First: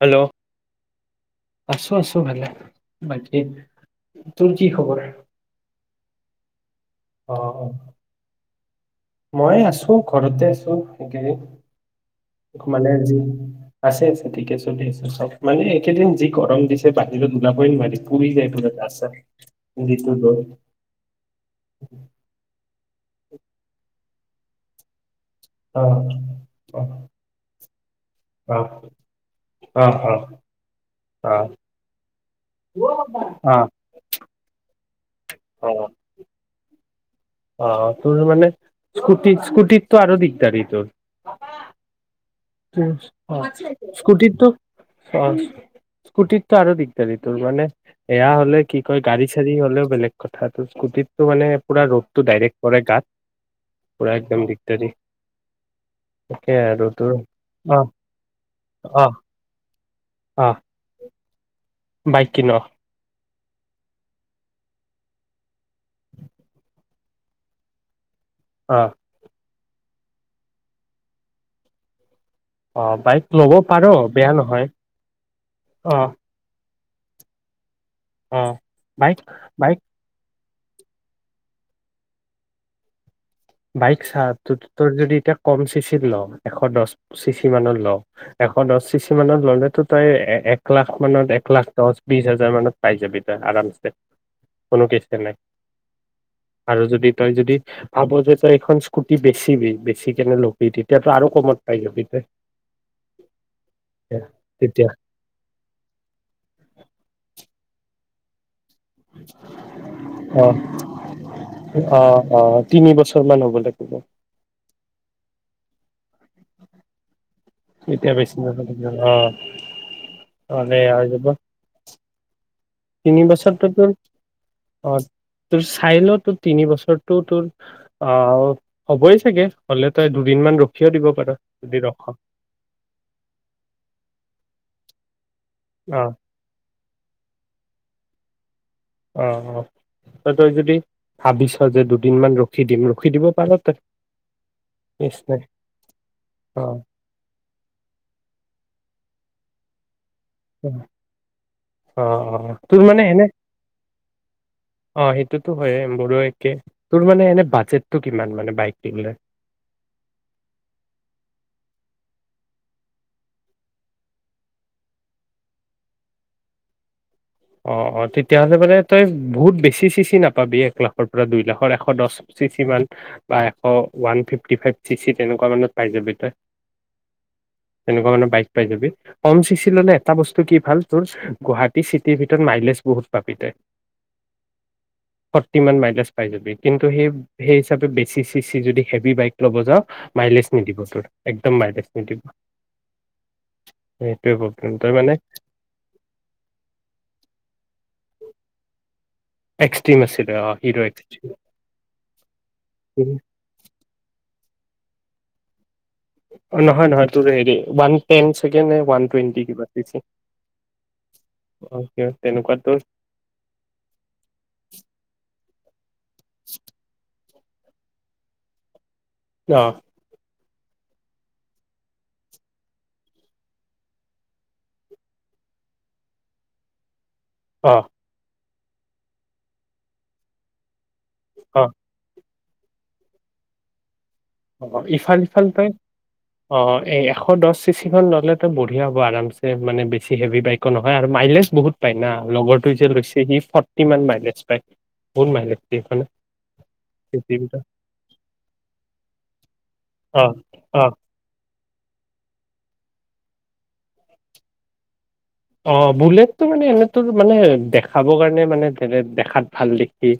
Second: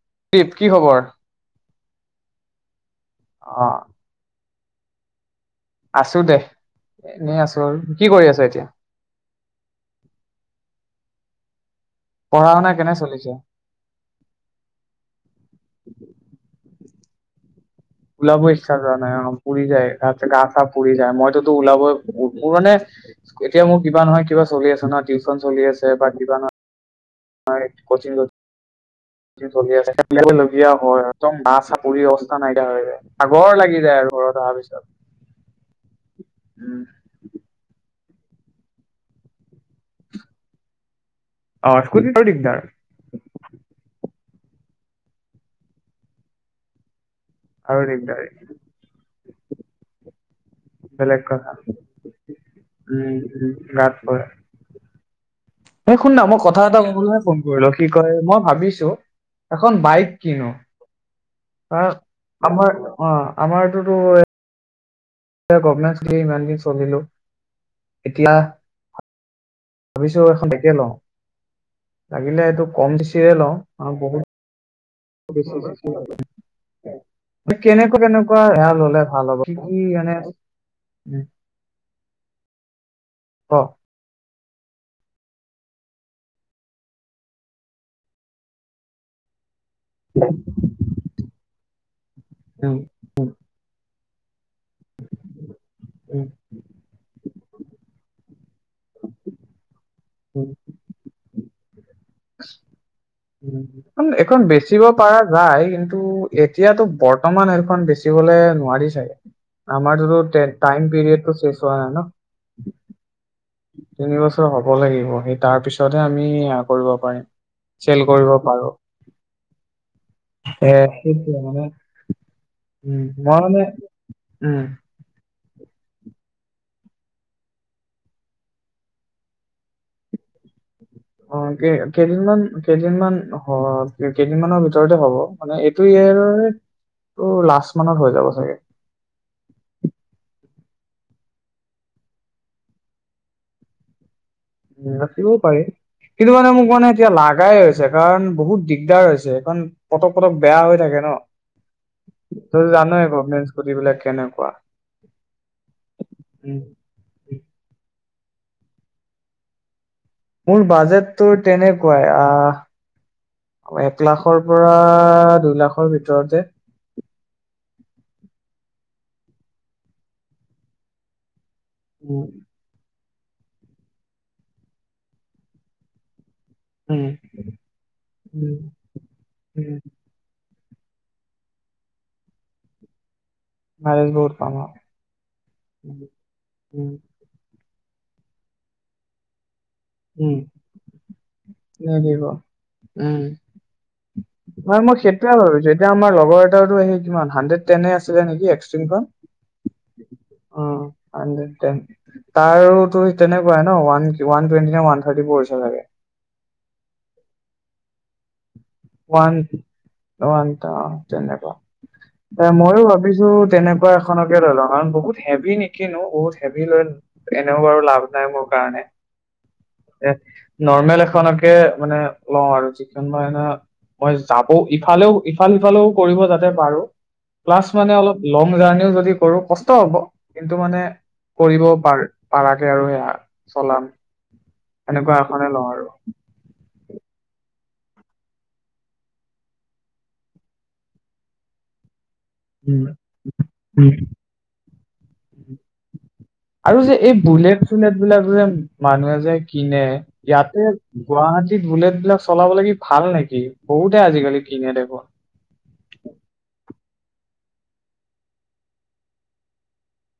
Hello দীপ কি খবৰ আছো আছো ভালে মে অ তোৰ কি খবৰ আছো দে অ এনেই আছো অ আৰু কি কৰি আছ এতিয়া মই আছো ঘৰতে আছো পঢ়া সেইক শুনা মানে কেনে যি চলিছে? আছে চ ঠিকে চলি আছো চব মানে একেদিন যি গৰম দি পা দু ওলাব ইচ্ছা যোৱা নাই অ পুৰি যায় যিটো ৰ'দ গ অ গা চা পুৰি যায় মইততো ওলাব মোৰ মানে এতিয়া মোৰ কিবা নহয় কিবা চলি আছে ন চলি আছে ব দিব অ অ অ অ ছেে লগীয়া একদম বাঁহ অ চাপৰি অ সা নাইকিয়া হৈ যায় আগৰ অ লাগি যায় আৰু ঘৰত অহাৰ পিছত অ উম অ তোৰ মানে স্কুটি স্কুটিৰতো আৰু দিগদাৰী তোৰ অ কু স্কুটিত স্কুটিৰটোো আৰু দিগ ৰিোৰ মানে আৰু দিগদাৰ এয়া হলে কি কয় গাড়ী ইাদি হ'ও বেলেগ কথাটো বেলেগ স্কুটিতটো মানে কথা পুৰা ৰ'দটো ডাইৰেক্ট পৰে গাত উম উম গাত পৰে পুৰা একদম দিগদাৰি এই শুন ন মই তাকে কথা এটা আৰু তোৰ কৰিল অ কি কয় মই ভাবিছো অ বাইক অ কিনো অ বাইক কিন অ আমাৰ অ আমাৰটোতো- এটা গভনেঞ্চ দি ইমান দিন চলিলো। এতিয়া ভাবিছো এখন একে লওঁ। লাগিলে এইটো অ কম বাইক চিচিৰে লব লওঁ পাৰ আৰু বহুত বেয়া নহয়। অ [unintelligible] [inaudible] কেনেকুৱা অ কেনেকুৱা এয়া ললে বাইক ভাল হ'ব কি কি বাইক এন এছ উম। ক বাইক চা ত তই যদি এতিয়া কম চিচিত ল এশ দছ চিচি মানত ল, এশ দছ চিচি মানত ল'লে টো তই এক লাখ মানত এক লাখ দচ বিশ হাজাৰ মানত উম, পাই যাবি তই আৰাম কোনো কিচে নাই। উম, আৰু যদি তই যদি ভাব যে তই এইখন স্কুটি বেছিবি ফিৰতে বোলে উম, লবি তেতিয়া তোৰ আৰু কমত পাই যাবি। তই উম, এইখন বেচিব তেতিয়া পাৰা যায়। কিন্তু এতিয়াতো বৰ্তমান সেইখন বেছি বেচিবলৈ নোৱাৰি চাগে, অ আমাৰটোত টাইম পিড়িয়েটো চেছ হোৱা নাই অ ন। অ তিনি বছৰ মান হ'ব লাগিব তিনি বছৰ হ'ব লাগিব। সেই তাৰ পিছতহে আমি সেয়া কৰিব পাৰিম। চেল এতিয়া কৰিব বেছি ন পাৰো আহ অ' এ অলে আৰু যাব। সেইটোৱে মানে উম তিনি মই মানে বছৰটোতৰ উম অ' তোৰ চাই ল তোৰ তিনি বছৰটো তোৰ অ' হ'বই চাগে হ'লে তই দুদিনমান ৰখ ৰখিও দিব পাৰ অ' যদি অ কেইদিনমান কেইদিনমান অ' কেইদিনমানৰ ভিতৰত ওচৰতে হ'ব। মানে এইটো ইয়াৰৰে তো লাষ্ট মানত হৈ যাব চাগে। অ', অ', তই যদি ভাবিছ যে, দুদিন মান ৰখি দিম, ৰখি দিব পাৰ তই। কেচ ৰাখিবও নাই পাৰি কিন্তু মানে অ মোক মানে এতিয়া লাগাই হৈছে কাৰণ বহুত দি দিগদাৰ হৈছে এখন অ অ তই তোৰ মানে জানই এনে গভমেন্ট স্কুটি বিলাক কেনেকুৱা অ সেইটোতো হয় মোৰো একে উম, তোৰ মানে এনে বাজেট টো কিমান মানে বাইক দিবলে মোৰ বাজেট তটো তেনেকুৱাই আহ এক লাখৰ পৰা দুই লাখৰ ভিতৰতে অ অ তেতিয়াহ'লে বানে তই বহুত বেছি চিচি নাপাবি এক লাখৰ পৰা দুই লাখ এশ দহ উম, চিচি মান বা এশ ওৱান ফিফটি ফাইভ ছিক্সি তেনেকুৱা মানত পাই যাবি তই উম। তেনেকুৱা মানে বাইক উম, পাই যাবি কম চিচি উম, ললে এটা বস্তু কি ভালটোৰ গুৱাহাটী চি টি ভিতৰত মাইলেজ বহুত পাবি তই মাইলেজ বহুত পাম আৰু। ফৰটী মান উম, মাইলেজ পাই জাবি কিন্তু উম, সেই হিচাপে বেছি চি চি যদি হেভি বাইক ল'ব যাওঁ উ মাইলেজ নিদিব তোৰ একদম মাইলেজ নিদিব উম সেইটোৱে প্ৰব্লেম হয় তই মই মানে সেইটোয়ে ভাবিছো এতিয়া আমাৰ লগৰ এটাওটো আহি কিমান হাণ্ড্ৰেড টেনে আছিলে নেক এক্সট্ৰিংখন এক্সট্ৰিম আছিলে অ হিৰো এক্সটিম তাৰো তো তেনেকুৱাই ন one one twenty one thirty four পইচা লাগে নহয় নহয় তোৰ হেৰি ওৱান টেন চাগে নে ওৱান টুৱেণ্টি কিবা দিছে অ কিবা তেনেকুৱা এ তেনেকুৱা তোৰ ময়ো ভাবিছো তেনেকুৱা এখনকে লৈ লও কাৰণ বহুত হেভি নেকি কিনো ত হেভি লৈ এনে বাৰো লাভ নাই মোৰ কাৰণে আহ এ নৰ্মেল এখনকে মানে লওঁ আৰু যিখন বা এনা মই যাব ইফালেও ইফাল সিফালেও কৰিব যাতে পাৰো ক্লাছ অ মানে অলপ লং জাৰ্ণিও যদি কৰো কষ্ট হ'ব কিন্তু মানে অ কৰিব পাৰ পাৰাকে আৰু সেয়া চলাম অ' এনেকুৱা ইফাল সিফাল এখনে লওঁ কৈ আৰু অ' এ এশ দহ চিচিখন ল'লেতো বঢ়িয়া হ'ব। আৰামছে মানে বেছি হেভি বাইকও নহয়, আৰু মাইলেজ বহুত পায় না। লগৰটো যে উম লৈছে সি ফৰ্টি মান উম। মাইলেজ পাই। কোন মাইলেজ এই খানে আৰু যে', এই বুলেট- চুলেট বিলাক যে', মা মানুহে যে, কিনে অ ইয়াতে অ গুৱাহাটী বুলেট বিলাক চলাব লাগি ভাল নেকি? বহুতে আজিকালি কিনে দেখোন? অ' বুলেটটো মানে এনেতোৰ মানে দেখাবৰ কাৰণে, মানে দেখাত ভাল দেখি,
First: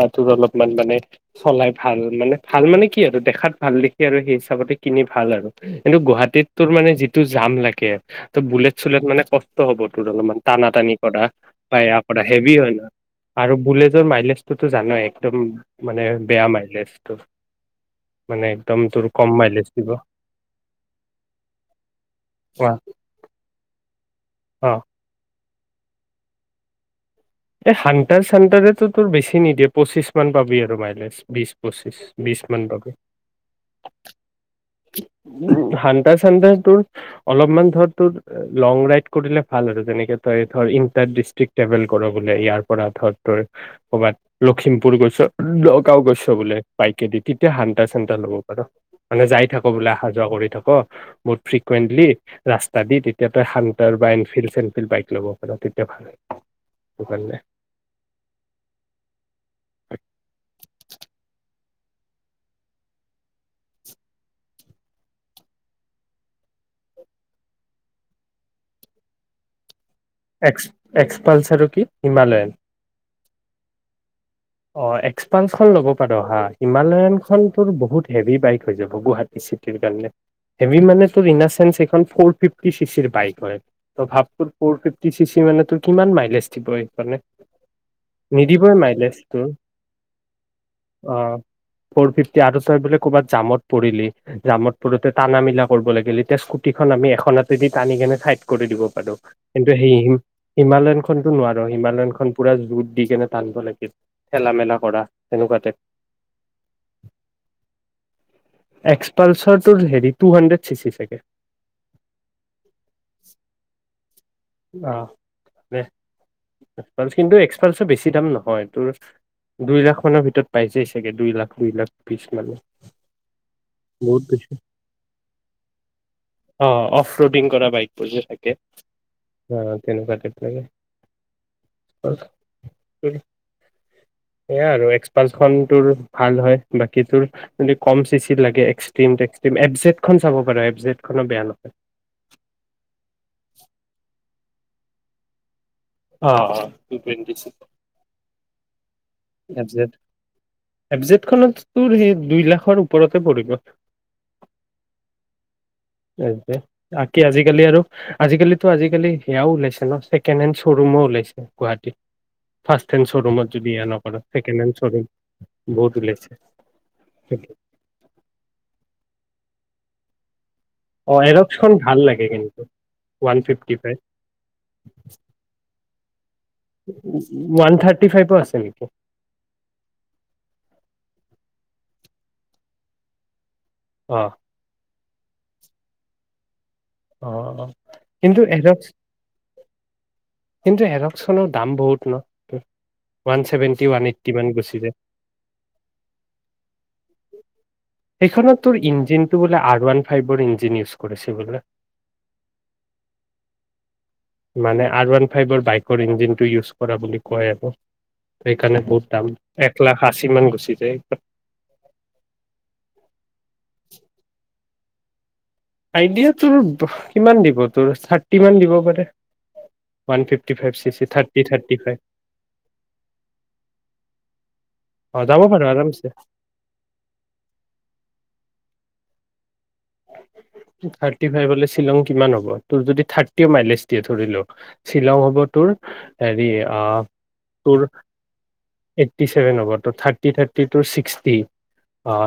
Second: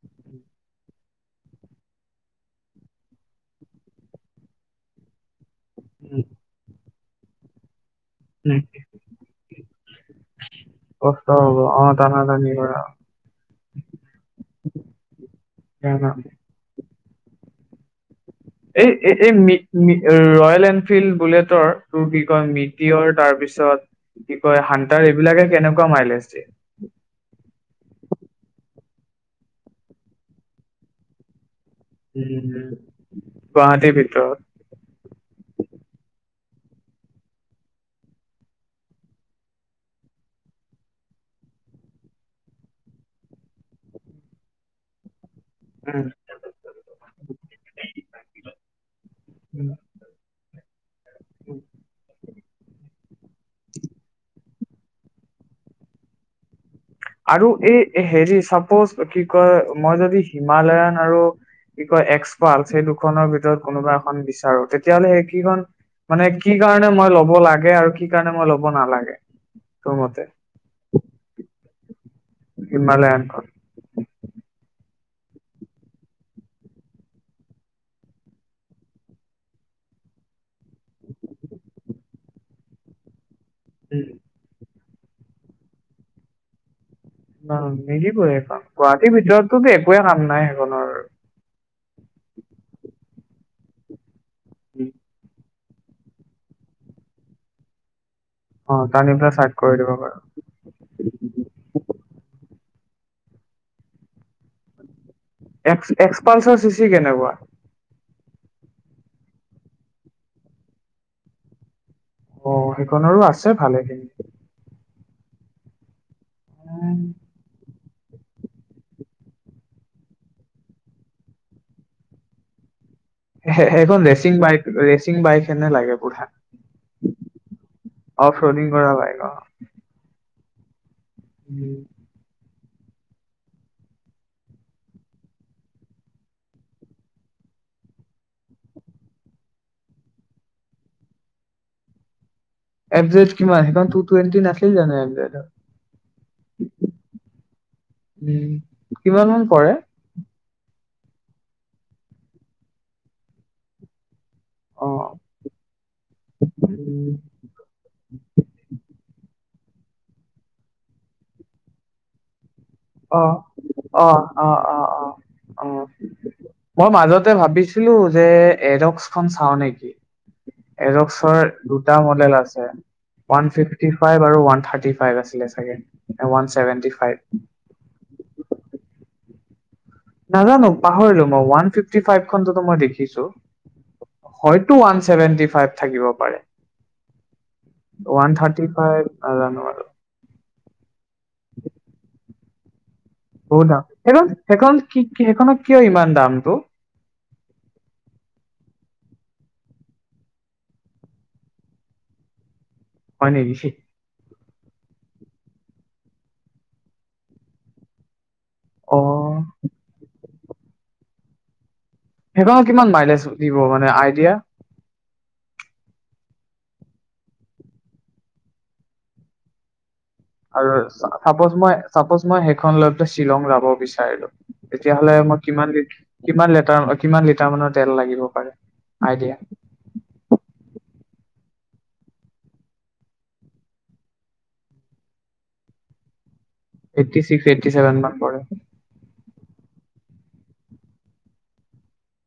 বা তোৰ অলপমান মানে চলাই ভাল মানে, ভাল মানে কি আৰু দেখাত ভাল- দেখি আৰু সেই হিচাপতে কিনি ভাল আৰু। কিন্তু উম, গুৱাহাটীত তোৰ মানে যি টো যাম লাগে। ত ', উম, বুলেট- চুলট মানে কষ্ট ত', হ'ব তোৰ অলপমান টানা -টানি কৰা কষ্ট হ'ব বা অ এয়া টানা কৰা টানি হেভি হয় ন', আৰু বুলেটৰ মাইলেজটোতো জানাই একদম মানে কৰা বেয়া মাইলেজ। তোৰ এই ', -এই কম মাইলেজ দিব ৰয়েল- এনফিল্ড বুলেটৰ তোৰ কি কয় অ মিটিঅৰ তাৰপিছত কি', -কয় অ হান্তাৰ এইবিলাকে কেনেকুৱা মাইলেজ দিয়ে? এই হান্তাৰ -চানটাৰে তো, তোৰ বেছি নিদিয়ে পঁচিশ-মান পাবি আৰু মাইলেজ বিশ পঁচিছ বিশ উম মান পাবি ', গুৱাহাটীৰ ভিতৰত। উ ', - হাণ্টাৰ -চান্তাৰ তোৰ অলপমান ধৰ', তোৰ লং -ৰাইড কৰিলে ভাল আৰু, যেনেকে তই ধৰ ইণ্টাৰ -ডিষ্ট্ৰিক্ ট্ৰেভেল কৰ বোলে, ইয়াৰ পৰা ধৰ তোৰ ক'ৰবাত লখিমপুৰ গৈছ, নগাওঁ উম। গৈছ বোলে বইকেদি, তেতিয়া হান্তাৰ- -চান্তাৰ ল'ব পাৰ। মানে যাই থাক বোলে অহা যোৱা কৰি থাক বহুত, ফ্ৰিকুৱেণ্টলি ৰাস্তা দি তেতিয়া হান্তাৰ বা এনফিলল্ড- চেনফিল্ড, বাইক ল'ব পাৰ তেতিয়া ভাল হয়। আৰু এই, হেৰি চাপোজ কি কয় মই', যদি হিমালয়ান আৰু, কি কয় এক্স -পালচ সেই দুখনৰ ভিতৰত কোনোবা এখন বিচাৰো তেতিয়াাহলে সেইকেইখন মানে কি কাৰনেে মই লব লাগে, আৰু কি কাৰনে মই ল'ব নালাগে? তোৰ মতে এক্স - এক্সপালচ ৰকী হিমালয়ান, হিমালয়ানখন অ', -এক্সপালখন ল'ব পাৰ হা', হিমালয়ানখন তোৰ বহুত হেভি বাইক হৈ যাব গুৱাহাটী চিটিৰ কাৰণে, হেভি মানে তোৰ ইন - দা - চেন্ঞ্চ এইেইখন ফ'ৰ -ফিফটি চি- চিৰ বাইক। হয় ভাগপুৰ ফৰফিপ, টি ', -চি -চি মানে তোৰ কিমান মাইলেজ দিবই, অ ', নিদিবই গুৱাহাটী ভিতৰত, তোৰ কি একোৱে কাম নাই সেইখনৰ, অ ফ'ৰ ফিফটি আৰু তই বোলে ক'ৰবাত জামত পৰিলি, জামত উম পৰোতে তানা- মিলা, কৰব লাগিল এতিয়া স্কুটিখন আমি এখন হাতে দি টানি কেনেই চাইদ, কৰি অ দিব পাৰো টানি পেলাই চাইড কিন্তু কৰি দিব সেই পাৰো হিমালয়ন খনটো নোৱাৰ হিমালয়ন খন পুৰা জুদ, দি ', কেনে, টানব লাগিল। ঠেলা- মেলা কৰা। তেনেকুৱা টাইপ এক্স এক্সপালচাৰ চি চি কেনেকুৱা এক্সপালছাৰটোৰ হেৰি টু হাণ্ড্ৰেড ছিক্সটিছেকেণ্ড অ সেইখননৰো আছে ভালে খিনি অঁ দে পালছ কিন্তু এক্সপালচৰ বেছি দাম নহয় তোৰ দুই লাখ মানৰ ভিতৰত পাইছেই চাগে দুই লাখ দুই লাখ বিশ মানত হে হে সেইখন ৰেচিং বাইক ৰেচিং বাইক হেনে লাগে বুঢ়া অ অফ ৰডিং কৰা বাইকবোৰ যে অফ থাকে ৰডিং কৰা বাইক অ তেনেকুৱাতে তনেকে উ সেয়া আৰু এক্সপালখন ত ভাল হয় বাকী তোৰ যদি কম চি চি লাগে এক্সটি ট্স এফচজেটখন চাব পাৰৰ এফজেটখনো বেয়া নহয় এফ জেড কিমান সেইখন টু টুৱেণ্টি নাছিলে জানোৰ এমবেদৰ অ অ টু টুৱেণ্টি চ্স উম কিমান মান পৰে এবজেটখনত তোৰ সেই দুই লাখৰ ওপৰতে পৰিব অ এফজেট উম বাকি আজিকালি আৰু আজিকালি আজিকালি সেয়াও ওলাইছে তেনাচটি কেমেক্ৰ শ্বৰুমো ওলাইছে গুৱাহীত অ অ অ হেণ্ড অ অ শ্ব'ৰুম অ বহুত ওলাইছে মই মাজতে ভাবিছিলো যে এডক্স খ চাও নেকি অ এজক্সৰ এৰক্সখন ভাল দুটা লাগে মডেল কিন্তু আছে ওৱান ফিফটি ফাইভ আৰু থাৰ্টি ফাই আছিল ৱান থাৰটি [inaudible] [inaudible] ফভ আছে নেকি নাজানো পাহৰিলো মই ওৱান ফিফটি ফাইভখনতো মই দেখিছো অ হয়তো ওৱান [inaudible] চেৱেন্তি ফাইভ থাকিব পাৰে অ অ ওৱান কিন্তু থাৰ্টি এৰক্স ফাইভ নাজানো আৰু কিন্তু [inaudible] [inaudible] দাম বহুত ন [inaudible] ওৱান বহু দাম ছেভেন্টি ওৱান সেইখন এইট্টি মান সেইখন গুচি যায় কি কি সেইখনত কিয় ইমান দামটো সেইখনত তোৰ ইঞ্জিনটো বোলে আৰ ওৱান ফাইভৰ ইঞ্জিন ইউজ কৰিছে বোলে হয় নেকি [inaudible] মানে আৰ ওৱান ফাইভৰ বাইকৰ ইঞ্জিনটো ইউজ কৰা বুলি কয় আৰু সেইকাৰণে অ বহুত দাম এক লাখ আশী মান গৈছে [inaudible] সেইখনত কিমান মাইলেজ দিব মানে আইডিয়া? আইডিয়া তোৰ কিমান দিব তোৰ থাৰ্টি মান দিব পাৰে। ওৱান ফিফটি আৰু ফাইভ চি চি আৰু থাৰ্টি চাপচ মই থাৰ্টি ফাইভ চাপচ মই সেইখন লৈ শ্বিলং যাব বিচাৰিলো তেতিয়াহলে অ যাব মই পাৰো কিমান লি আৰামছে কিমান লেটাৰ কিমান লিটাৰ মানৰ তেল লাগিব পাৰে। আইদিয়া। থাৰ্টি ফাইভ হলে শ্বিলং কিমান হ'ব তোৰ যদি থাৰ্টি মাইলেজ দিয়ে ধৰিলো শ্বিলং হ'ব তোৰ। হেৰি এইটি ছিক্স এইটি ছেভেন মান পৰে। ফ্ৰিপটি চেভেন হ'ব ত' thirty thirty two sixty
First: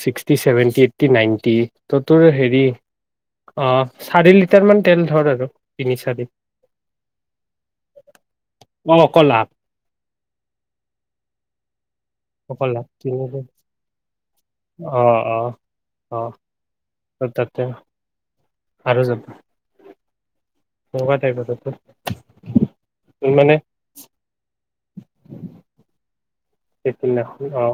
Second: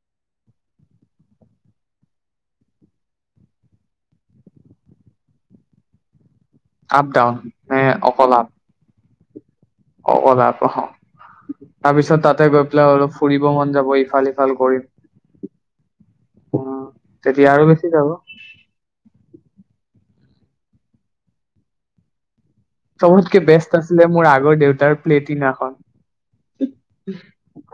sixty seventy eighty ninety ত'। তোৰ হেৰি অ চাৰি লিটাৰ মান তেল ধৰ আৰু তিনি চাৰি আপ ডাউন ন অকল আপ অ অকল আপ। অকল আপ অ। তাৰপিছত তাতে গৈ পেলাই অলপ ফুৰিব মন যাব ইফালে। অহঃ অহ অহ। তেতিয়া আৰু বেছি যাব। আৰু যাম সবাতাইিব তোটো চবতকে বেষ্ট আছিলে মোৰ আগৰ দেউতাৰ প্লেটিনাখন সেইদিনাখন অ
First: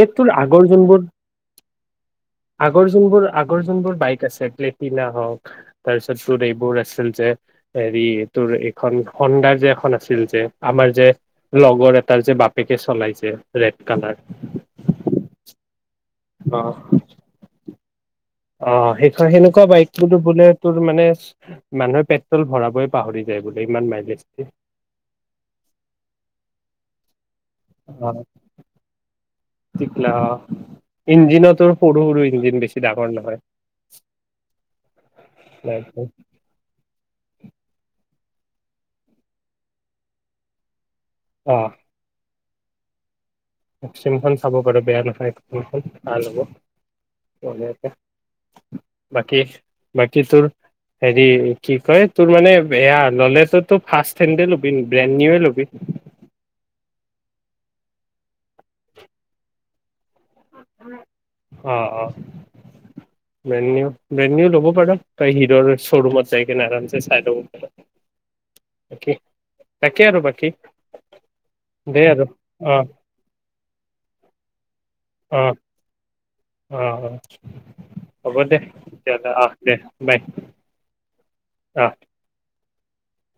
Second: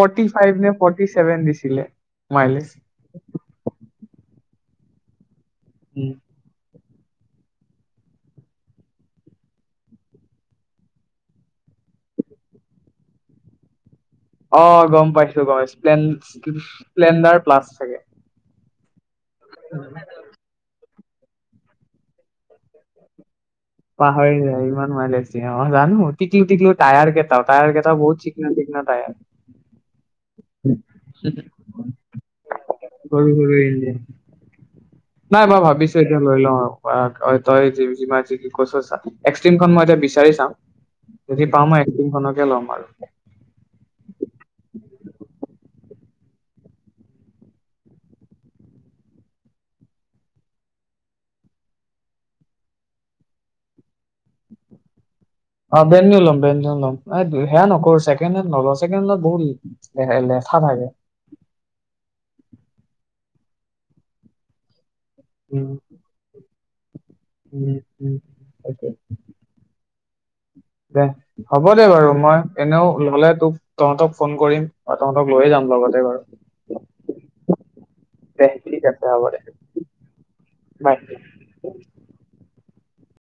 এই তোৰ আগৰ ফাইব নে যোনবোৰ ফৰ্টি চেভেন দিছিলেনে ফেভেন দিছিলে। মাইলেজ আগৰ যোনবোৰ আগৰ যোনবোৰ বাইক আছে। প্লেটিনা হওক। তাৰপিছত তোৰত এইবোৰ আছে। আছিল যে হেৰি এই তোৰ এইখন হোন্দাৰ যে এখন আছিল যে আমাৰ যে লগৰ এটাৰ যে বাপেকে চলাইছে ৰেড কালাৰ। অ গম পাইছো গম পাইছো। স্প্লেণ্ডাৰ প্লাছ থাকে। অ সেইখন সেনেকুৱা বাইক বোলে তোৰ মানে মানুহে পেট্ৰল ভৰাবই পাহৰি। যায় বোলে ইমান মাইলেজ পাহৰি দিয়ে যায় ইমান মাইল আছে অ জানো টিকলু টিকলো। তায়াৰ কে? তায়াৰ কেটা বহত অ চিিকনা চিিকনা তায়াৰ। ইঞ্জিনততো সৰু সৰু ইঞ্জিন বেছি ডাঙৰ সৰু নহয়। সৰু ইঞ্জিন নাই মই ভাবিছো এতিয়া লৈ লওঁ আৰু। পৰাগ এই তই জিম জিমাৰ কৈছা এক্সট্ৰিমখন মই এতিয়া বিচাৰি চাম। যদি পামই একদখনত। কে লম আৰু অবচন খন চাব পাৰ বেয়া নহয় ভাল হব বাকী বাকী তোৰ হেৰি কি কয় তোৰ মানে বেয়া নলেজতো ফাৰ্ষ্ট ফেন্দে লবি। ল'বি অ বেনলম বেনলম আইি সেয়া নকৰো ছেকেণ্ড হেন্দ নলও ছেকেণ্ড হেন্দ ললে বহুত থাকে অ অ বেন্দ নিউ ল'ব পাৰ ত উম, হিৰৰ শ্ব'ৰুমত যায় কিনে আৰামছে চাই লব উম, উম। তাকে। পাৰ তাকে আৰু বাকী দে হ'ব দে বাৰু আৰু মই অ এনেও ললে তোক তহঁতক ফোন কৰিম তহঁতক অ লৈয়ে যাম লগতে বাৰু অ অ হ'ব দে ঠিক আছে হ'ব দাদা আহ দে বাই বাই অ